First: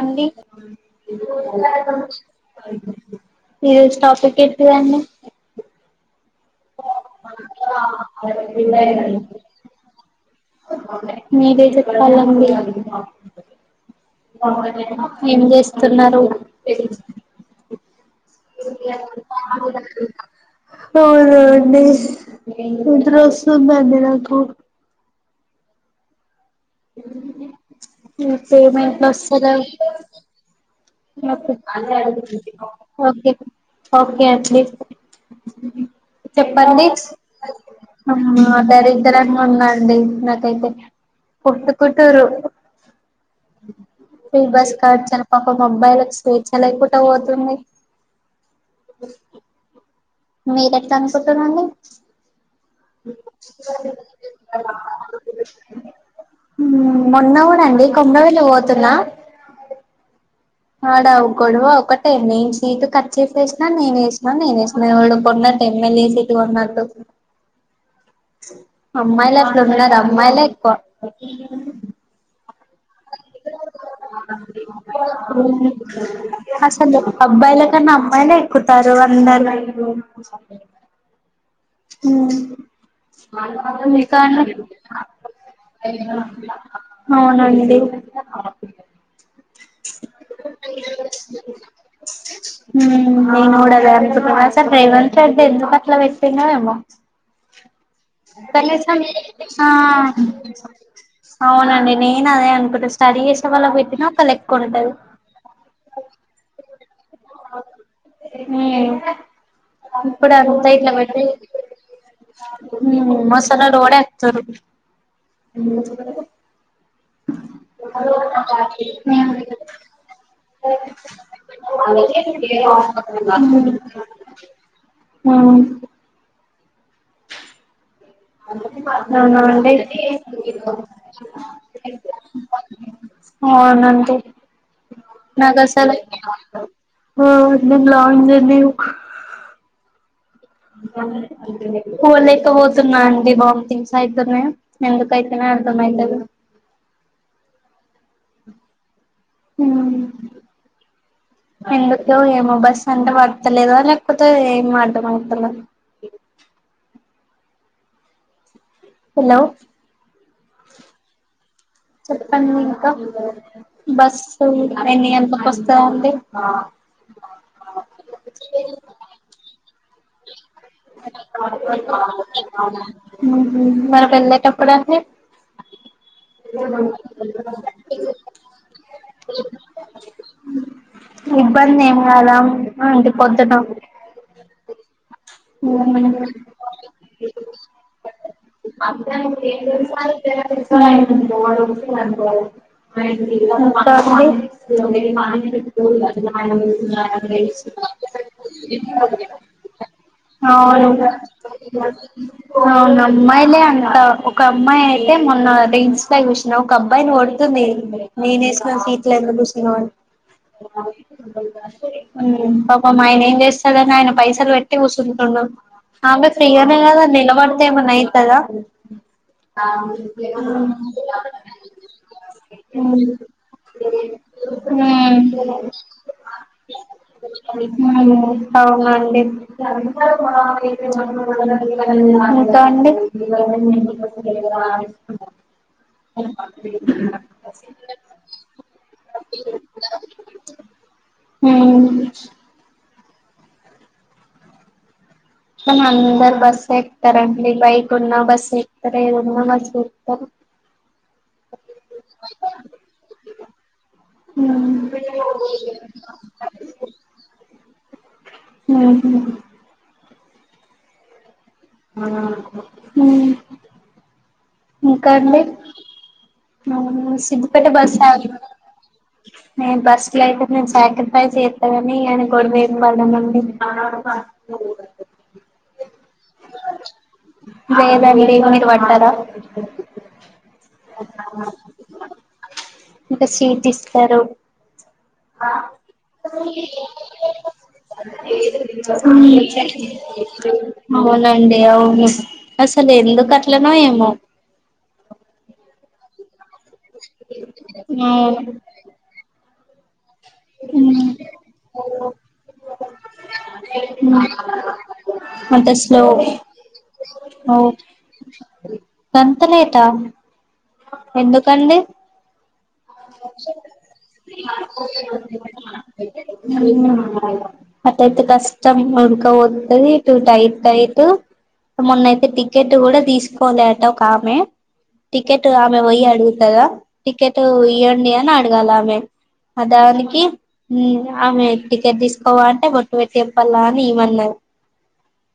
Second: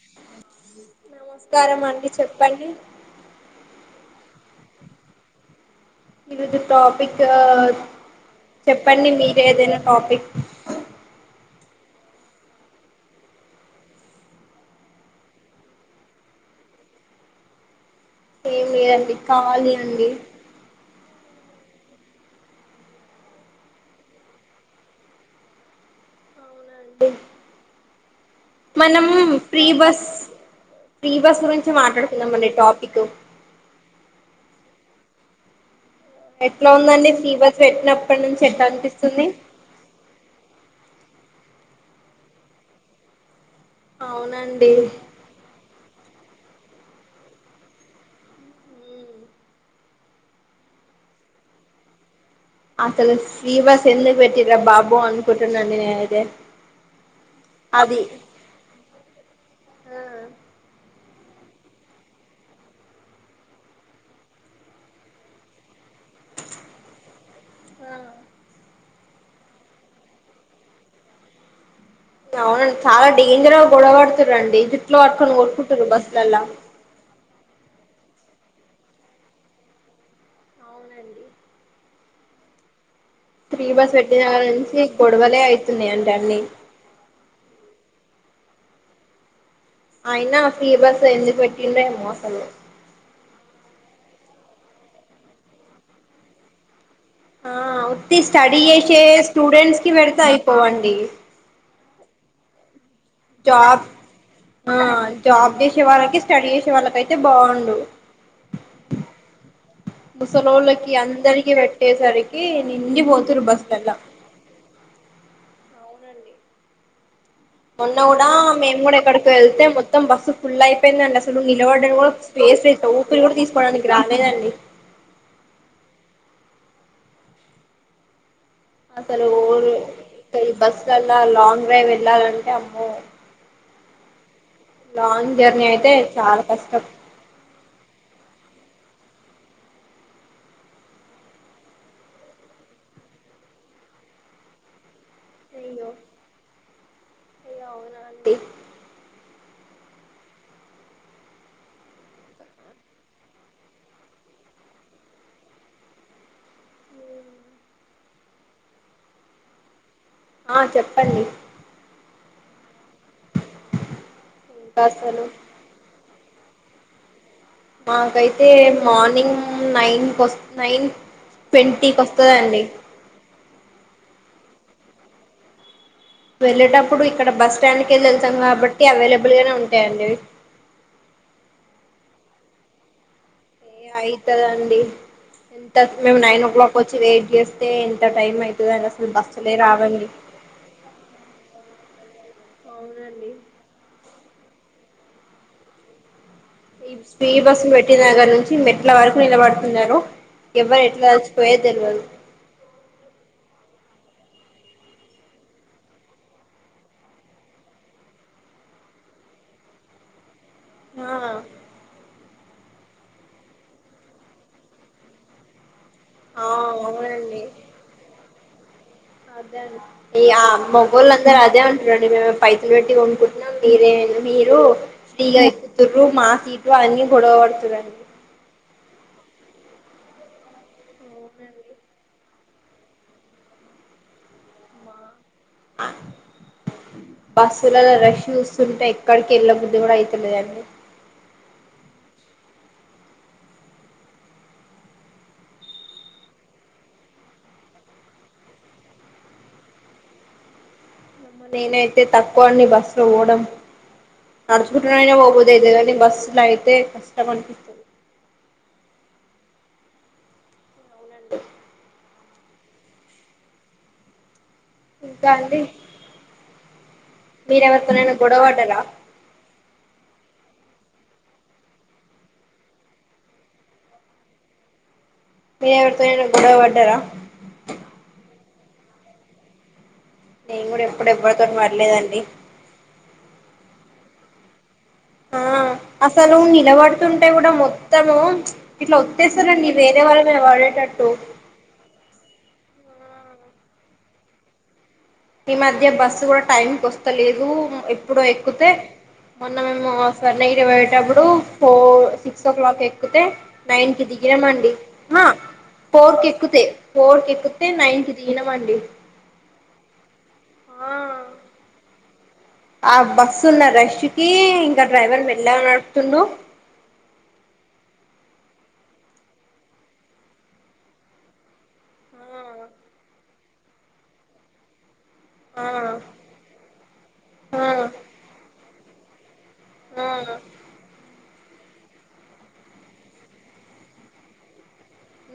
అన్నీ నమస్కారం అండి చెప్పండి ఈరోజు టాపిక్ ఏంటిదండి. ఈరోజు టాపిక్ చెప్పండి. మీరే ఏదైనా టాపిక్ మీరే చెప్పాలండి ఏం చేస్తున్నరు. ఏం లేదండి ఖాళీ అండి ఆ అండి నిద్ర వస్తుంది అండి నాకు పేమెంట్ మనం వస్తలేవ్ free bus free bus okay గురించి మాట్లాడుకుందాం అండి టాపిక్ ఓకే ఓకే [unintelligible] ఎట్లా చెప్పండి ఉందండి ఫ్రీ బస్ పెట్టినప్పటి నుంచి ఎట్లా అనిపిస్తుంది దరిద్ద్రంగా ఉందండి నకైతే కొట్టుకుంటుర్రు. ఫ్రీ బస్ అవునండి కచ్చాలు పాపం అబ్బాయిలకు స్వేచ్ఛ లేకుండాపోతుంది. మీరు ఎట్లా అనుకుంటురండి అసలు ఫ్రీ బస్ ఎందుకు పెట్టిరా బాబు అనుకుంటున్నాండి నేనైతే మొన్న కూడాడండి అది కొంమ్రవెల్లి పోతున్నా ఆ ఆడ గొడవ ఒకటె నేను సీట్టు ఖర్చ చేసేసినా నేను ఎశినా నేను ఎషినా ఎవడో కొన్నట్టె ఎమ్మెల్యే సీటు కొన్నట్టు అమ్మాయిలట్లున్నారు అమ్మాయిలే ఎక్కువ అవున చాలా డేంజర్ గా గొడవ పడుతుర్రండి జుట్లు పట్టుకొని కొట్టుకుంటుంర్రు బస్సుల్లల్లా అసలు అబ్బాయిల కాన్నా అమ్మాయిలే ఎక్కుతారు అందరు అవునండి ఉం ఫ్రీ బస్ ఇంకా పెట్టిన కాడ అని నుంచి గొడవలే అయితున్నాయంట అన్ని అవునండి అయినా ఫ్రీ బస్ ఎందుకు పెటింల్లో ఎమోసలు ప్రోస రేవంత్రెడ్డి ఎందుకు అట్లా పెట్టిండో ఎం వ ఆ ఉత్తి స్టడీ చేసే స్టూడెంట్స్ కి పెడతే ఆ అయిపోవండి అవునండి నేను అదే అనుకుంట జాబ్ ఆ జాబ్ చేసే వాళ్ళకి స్టడీ చేసే వాళ్ళ ఇప్పుడు అంతయిట్ల ముసలోళ్ళకి పెట్టి అందరికి పెట్టేసరికి నిండి ఉం పోతురు మస్సలోడు బస్లల్ల కూడా ఎక్తురు అ మొన్న కూడా మేము కూడా ఎక్కడికి వెళ్తే మొత్తం బస్సు ఫుల్ అయిపోయిందండి అసలు నిలబడ్డా కూడా స్పేస్ లేదు ఊపిరి కూడా తీసుకోవడానికి ఉం రాలేదండి అ అసలు అవునా అండి ఊరు ఈ బస్సులల్లా లాంగ్ డ్రైవ్ వెళ్ళాలంటే అమ్మో [unintelligible] లాంగ్ జర్నీ అయితే నాగసలు చాలా కష్టం ఆ నేన్ లాంగ్ జర్నీ కోల్ఎక్కే పోతున్నా అండి వామిటింగ్స్ అవుతునే ఎందుకైతునేఎ అర్థమ అయ్యో అయితలేదు అయ్యో అవునా అండి ఉం ఎందుకు ఏమో బస్ అంటే పడతలేదో లేకపోతే ఏమొ అర్ధం అయితలే హలో ఆ చెప్పండి చెప్పండి ఇంకా బస్ ఇంకా ఎన్ని అసలు గంట్లకి వస్తాదండి ఆ మాకైతే మార్నింగ్ నై వస్తదండి ఉహు మరి మెల్ల కప్పుడా సె వెళ్ళేటప్పుడు ఇక్కడ బస్ స్టాండ్ కెళ్ళి వెళ్తాం కాబట్టి అవైలబుల్ గానే ఉంటాయంండి చాల అంటడి పొద్దుట ఏయి అందండి ఎంత మేము నైన్ ఓ క్లాక్ వచ్చి వెయిట్ చేస్తే ఎంత టైం అవుతుందండి అసలు బస్సులే రావండి రాల అవునండి మ్మ్ మా ఈ ఫ్రీ బస్సు పెట్టి దగ్గర నుంచి మెట్ల వరకు నిలబడుతంది అవునువు తెల్వదు నమ్మాలే అంతా ఒక అమ్మాయి అయితే మొన్న రేంస్ కూర్చిన ఒక అబ్బాయిని కొడుతుంది నేను వేసుకు సీట్లు ఎందు కూర్చున్నా ర ఆ పాపం ఆయన ఏం చేస్తాదని ఆయన పైస సలు వెట్టటి కుసుంటన్నాం ఆమె ఆ ఫ్రీగానే కదా అవునండి నిలబడితే ఏమన్నా అయితుందా అదే ఈ ఆ మగోళ్ళందరూ అదే అంటురండి మేము పైసలు పెట్టి కొనుకుంటున్నాం మీరే మీరు ఫ్రీగా ఎక్కుతుర్రు మా సీట్లు అన్ని గొడవ పడుతురండి అవునండి కాదండి బస్సులలో రష్ చూస్తుంటే ఎక్కడికి వెళ్ళ బుద్ధి కూడా అయితులేదండి హ్మ్మ్ మ అందరు బస్ ఎక్తార అండి బైక్ ఉన్న బస్ ఎక్తార ఉన్నా బస్ ఎక్తార మ్ నేనైతే తక్కువ అని బస్సు లో పోవడం నడుచుకుంటునయినా పోబుద్ధి ఔతుంది కాని బస్సు లో అయితే కష్టం అనిపిస్తుంది ఉమ్ ఉ హ ఇంకా అండి సిద్ధపేట బస్ మీరెవరితోనైనా గొడవ పడ్డారా న బస్ లో అయితే నేను సాక్రిఫైస్ చేస్తా కాని ఆన గడవ పడానండి ఏ గొడవ పడ్డార వాంటారా నేను కూడా ఎప్పుడేవరితో పడ్లేదండి సారు అసలు నిలబడుతుంటే కూడా మొత్తము ఇట్లా ఒత్తేస్తారండి వేరే వాళ్ళ మీద పడేటట్టు నడి అవును అసలు ఎందుకు అట్లనో ఏమో ఈ మాధ్య బస్సు కూడా టైంకి వస్తలేదు ఎప్పుడో అవును ఎక్కితే మేము సార్ నైట్ వెేటప్పుడు ఫోర్ సిక్స్ ఓ క్లాక్ ఎక్ నైన్ కి దిగినమండి అంత స్లో ఫోర్ కి ఎక్కుతే ఫోర్ కి ఏక్కితే నైన్ కి దిగినం మండి గంతలేటా ఎందుకండి ఆ బస్సు ఉన్న రష్ కి ఇంకా డ్రైవర్ మెల్లగా నడుపుతుండు హ్మ్ అతే కష్టం ఉడకపోతది టు టైట్ టైట్ మొన్నయితే టికెట్ కూడా తీసుకోలే అట ఒక ఆమె టికెట్ ఆమె ఆ పోయి అడుగుతదా టికెట్ ఆ ఇగోండి అని అడగాలా ఆమె ఆ అదానికి హ్మ్ ఆమె టికెట్ తీసుకోవాలంటే బొట్టు పెట్టి చేప్పాల అని ఇమన్నారు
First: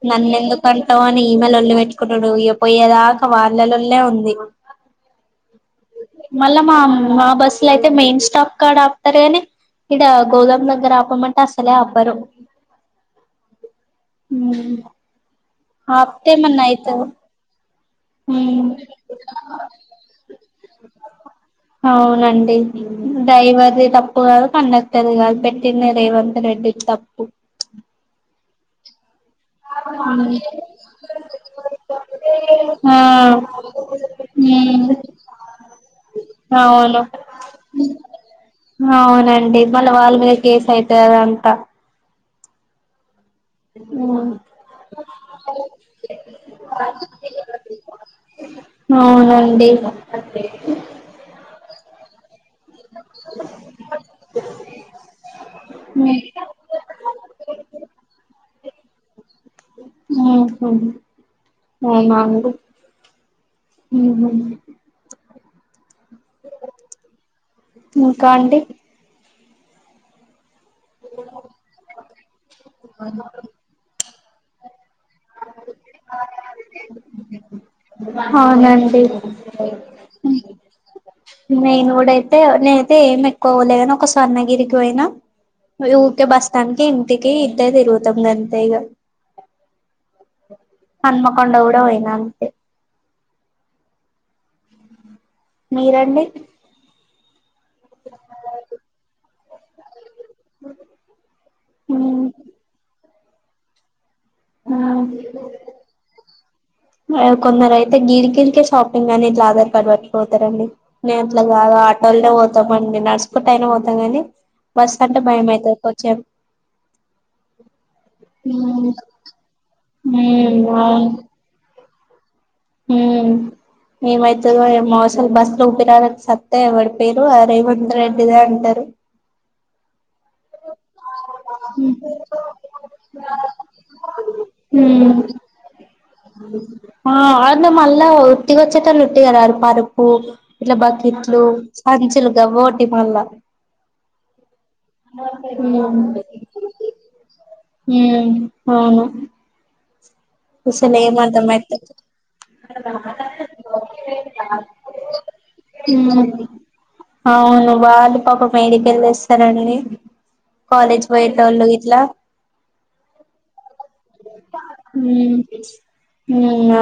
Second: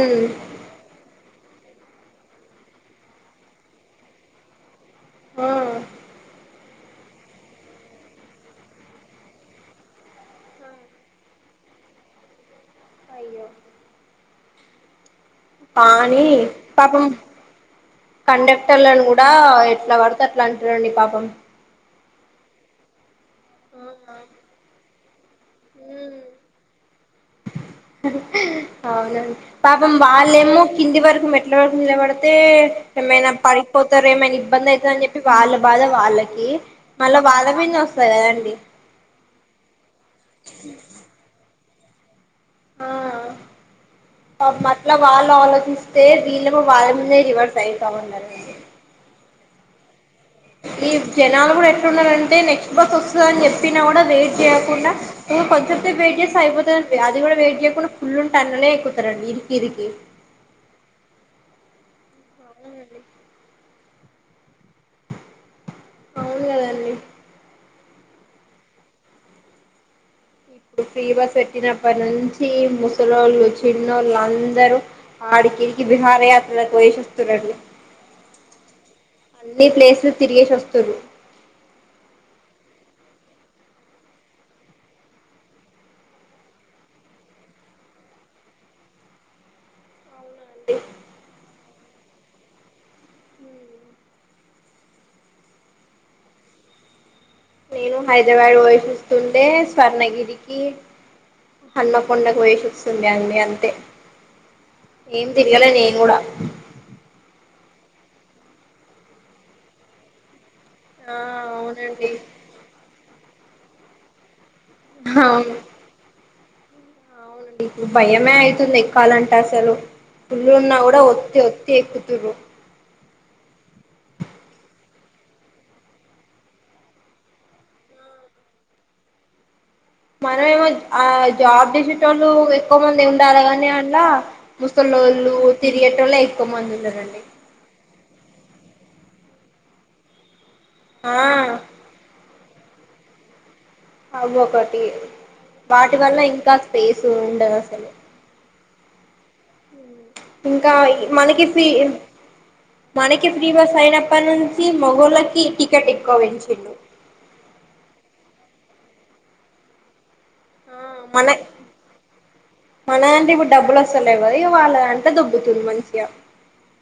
ఉమ్ నన్ని ఎందుకు అంటావ్ ఈమె లొల్లి పెట్టుకుంటుడు ఇగ పోయేదాకా వాళ్ళ లొల్లే ఉంది ఆ మళ్ళ మము మా బస్సు లో అయితే మెయిన్ స్టాప్ కాడ ఆపుతారు గాని ఇడ గోదాం దెగ్గర ఆపమంటే అసలే ఆపరు అయ్యో హ్మ్ పానీ పాపం ఉమ్ కండక్టర్లను కూడా ఎట్లా పడుతే అట్లా అం రండి పాపం అవునండి డైవర్ది తప్పు కండ టదిగాని పెట్టిన్న రేవంత్ రెడ్డి ది తప్పు అవును పాపం వాళ్ళేమో కింది వరకు ఎట్ల వరకు నిలబడితే ఆ ఏమైనా పడిపోతారు ఏమైనా ఇబ్బంది అవుతార ఉమ్ అని చెప్పి వాళ్ళ బాధ వాళ్ళకి అవును మళ్ళా బాధ మీంద వస్తది కదండి అవునండి మళ్ళ వాళ్ళ మీద కేసు అయితది అదంతా ఆ ఉమ్ పాపం అట్ల వాళ్ళు ఆలోచిస్తే దీళ్ళ కూడా వాళ్ళ మీదే రివర్స్ అయితా ఉన్నారండి డే గ ఈ జనాలు కూడా ఎ రున్న రంటే నెక్స్ బస్ వస్తుందని చెప్పినా కూడా వెయిట్ చేయకుండా ఇంకా కొంచం సేపు వెయిట్ చేసి అయిపోతం అది కూడా వెయిట్ చేయకుండా ఫుల్లు టన్ను లే ఎక్కుతారు అందుకే ఇరికి ఇరికి [unintelligible] అవునండి అండి హ్మ్ హు అవును కదండి మా కాడ ఉంటాయి ఇప్పుడు ఫ్రీ బస్ పెట్టినప్పటి నుంచి ముసలొళ్ళు చిన్నోళ్ళు అం అందరు అడికి ఇడికి వీహారయాత్రలకు పోయేసి వస్తున్రు అండి అవునండి అన్ని ప్లేస్లు తిరిగేసి వస్తున్రూ నేను కూడా అయితే నేనైతే ఏం ఎక్కువ పోలేగాని ఒక్క స్వర్ణగిరికి పోయినా ఊరికే బస్ స్టాండ్ కి ఇంటికి ఇట్టే తిరుగుతాం అంతే ఇక హన్మకొండ కూడా పోయినా అంతే మీరండి నేను హైదరాబాద్ పొయ్యెసి వస్తున్ ఏఏ స్వర్ణ గిరి పల్లె పల్లే కు పొయేసి వస్తుండు రండీ అంతే ఏమ్ తిరగాల నిన్ కూడ కొందరు అయితే గీడికిడీకే ష్టాపింగ్ అని ఇట్లా ఆధార్ కార్డ్ పట్టుకుపోతారండి ఆ మేము అట్లా కాదు అవునండి ఆటోలే పోతామండి నడుస్ పైన పోతాం అండి బస్సు అంటే భయం అవును అయితాది కోచ్చాన్ అవునండి ఇప్పుడు భయమే అయితుంది ఉమ్ ఎక్కాల అసలు పిల్లలు ఉన్నా కూడా ఒత్తి ఒ తేక్కుతురు మ్మ్ ఏమైతాదొ ఏమో అసలు బస్ లో ఊపిరాడక సత్తా పడిపోయరు ఆ రేవంత్ రెడ్డిదే అంటారు మరే ఆ జాబ్ చేసేటొళ్ళు ఎక్కువ మంది ఉండాలి కానీ అలా హ్మ్ ముసలొళ్ళు తిరిగేటొళ్ళు ఎక్కువ మంది ఆ ఉండారండి అదే కదా ఆ పరుపు ఇంట్లొ ఆ బకెట్ లు సంచులు అవొటీ మల్లా అయ్యో ఒకటి వాటి వల్ల ఇంకా స్పేస్ ఉండ ఉ [inaudible] అవును ఇంకా అసలు ఏమ్ మనకి ఫీ అవుతున్నట్టు అయిదు మనకి ఫ్రీ బస్ అయినప్పటి నుంచి మొగోళ్ళకి టికెట్ ఎక్కువ పెంచిండు కల్లా వస్తానాని పోవాలే అంటే ఇప్పుడు డబ్బులు వస్తున్నాయి కదా ఇవాళ మ్మ్ వునా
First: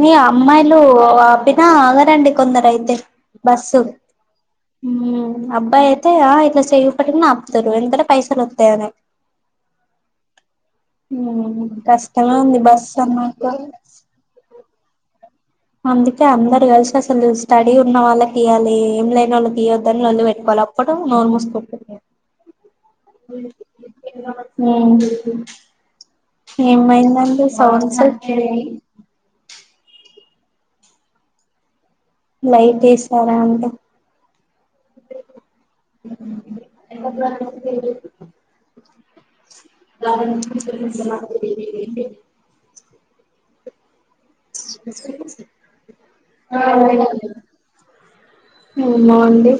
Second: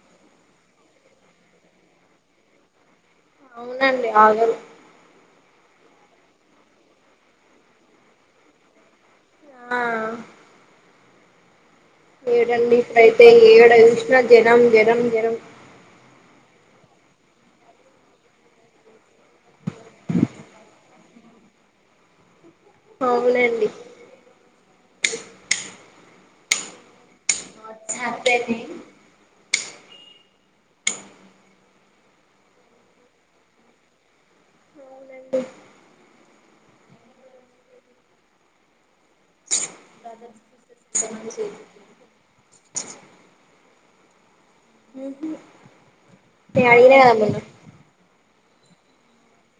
మీ అమ్మాయిలు ఆపినా ఆగరండి కొందరు అయితే బస్సు అవునండి ఆగరు హు అబ్బాయి తయ ఇట్లా చెయ్యిఉపటికనే ఆపుతారు ఎంతంటే పైసలు వత్తయని ఆ మ్ ఏడండి ఇప్పుడేతే ఏడ చుసిన జనం జ నం జనం అందుకే అందరు కలిసి అసలు స్టడీ ఉన్న వాళ్ళకి ఇయ్వాలి ఏం లేనోళ్ళకి ఇయొద్దని లొల్లి పెట్టుకోవాలే అప్పుడు నోరు మూసుకుంటది అవునండి హు ఏం పోయిందండి సౌండ్స్ అవునండి లైట్ ఏసారా అండి అవునండి ఎ ద మ్ హు మీ అయినే అన్నడు ఏమో అండి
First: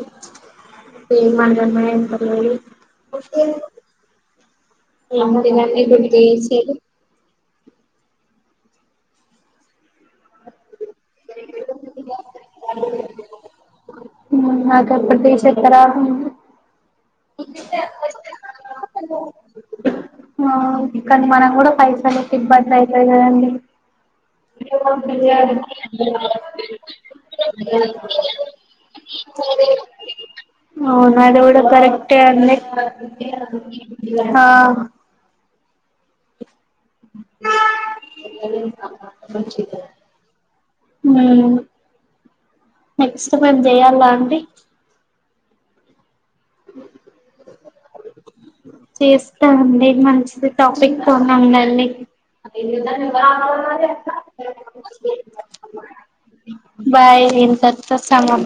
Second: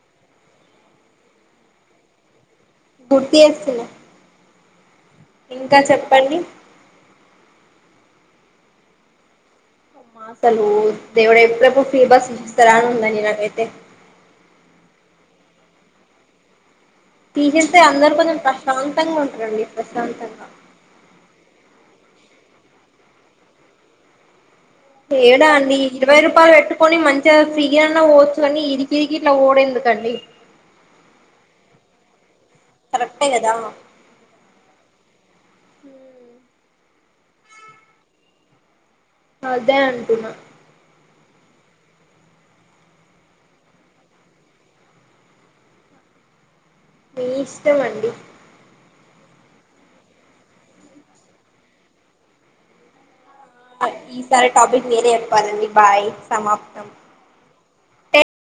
ఏమన్నానయ్ పర్లేదు గుర్తు చేస్తున్నా ఇంకా చెప్పండి [unintelligible] అసలు దేవుడ ఎప్పుడెప్పుడు ఫ్రీ బస్ తిస్తారా అని ఉందండి నాకైతే అప్పుడు తీషేత్తరా అని ఉంది తీసేస్తే అందరు కొంచెం ప్రశాంతంగా ఉంటారండి ప్రశాంతంగా కానీ మనం కూడా పైసలకు ఇబ్బంది అయితది కదండి ఏేడా అండి ఇరవై రూపాయలు పెట్టుకొని మంచిగా ఫ్రీగాన్నా పోవచ్చు కాని ఇరికిరికిట్లా పోవుడేందుకండి ట్టే అన్ని హా హు అదే అంటున్నా హు నెక్స్ట్ మేం చెయాలా అండి ఉ మీ ఇష్టమండి చేస్తా అండి మంచిది టాపిక్ తోని ఉండండి ఈసారి టాపిక్ మిరే చెప్పాలండి బాయ్ సమాప్తం స్ సమాప్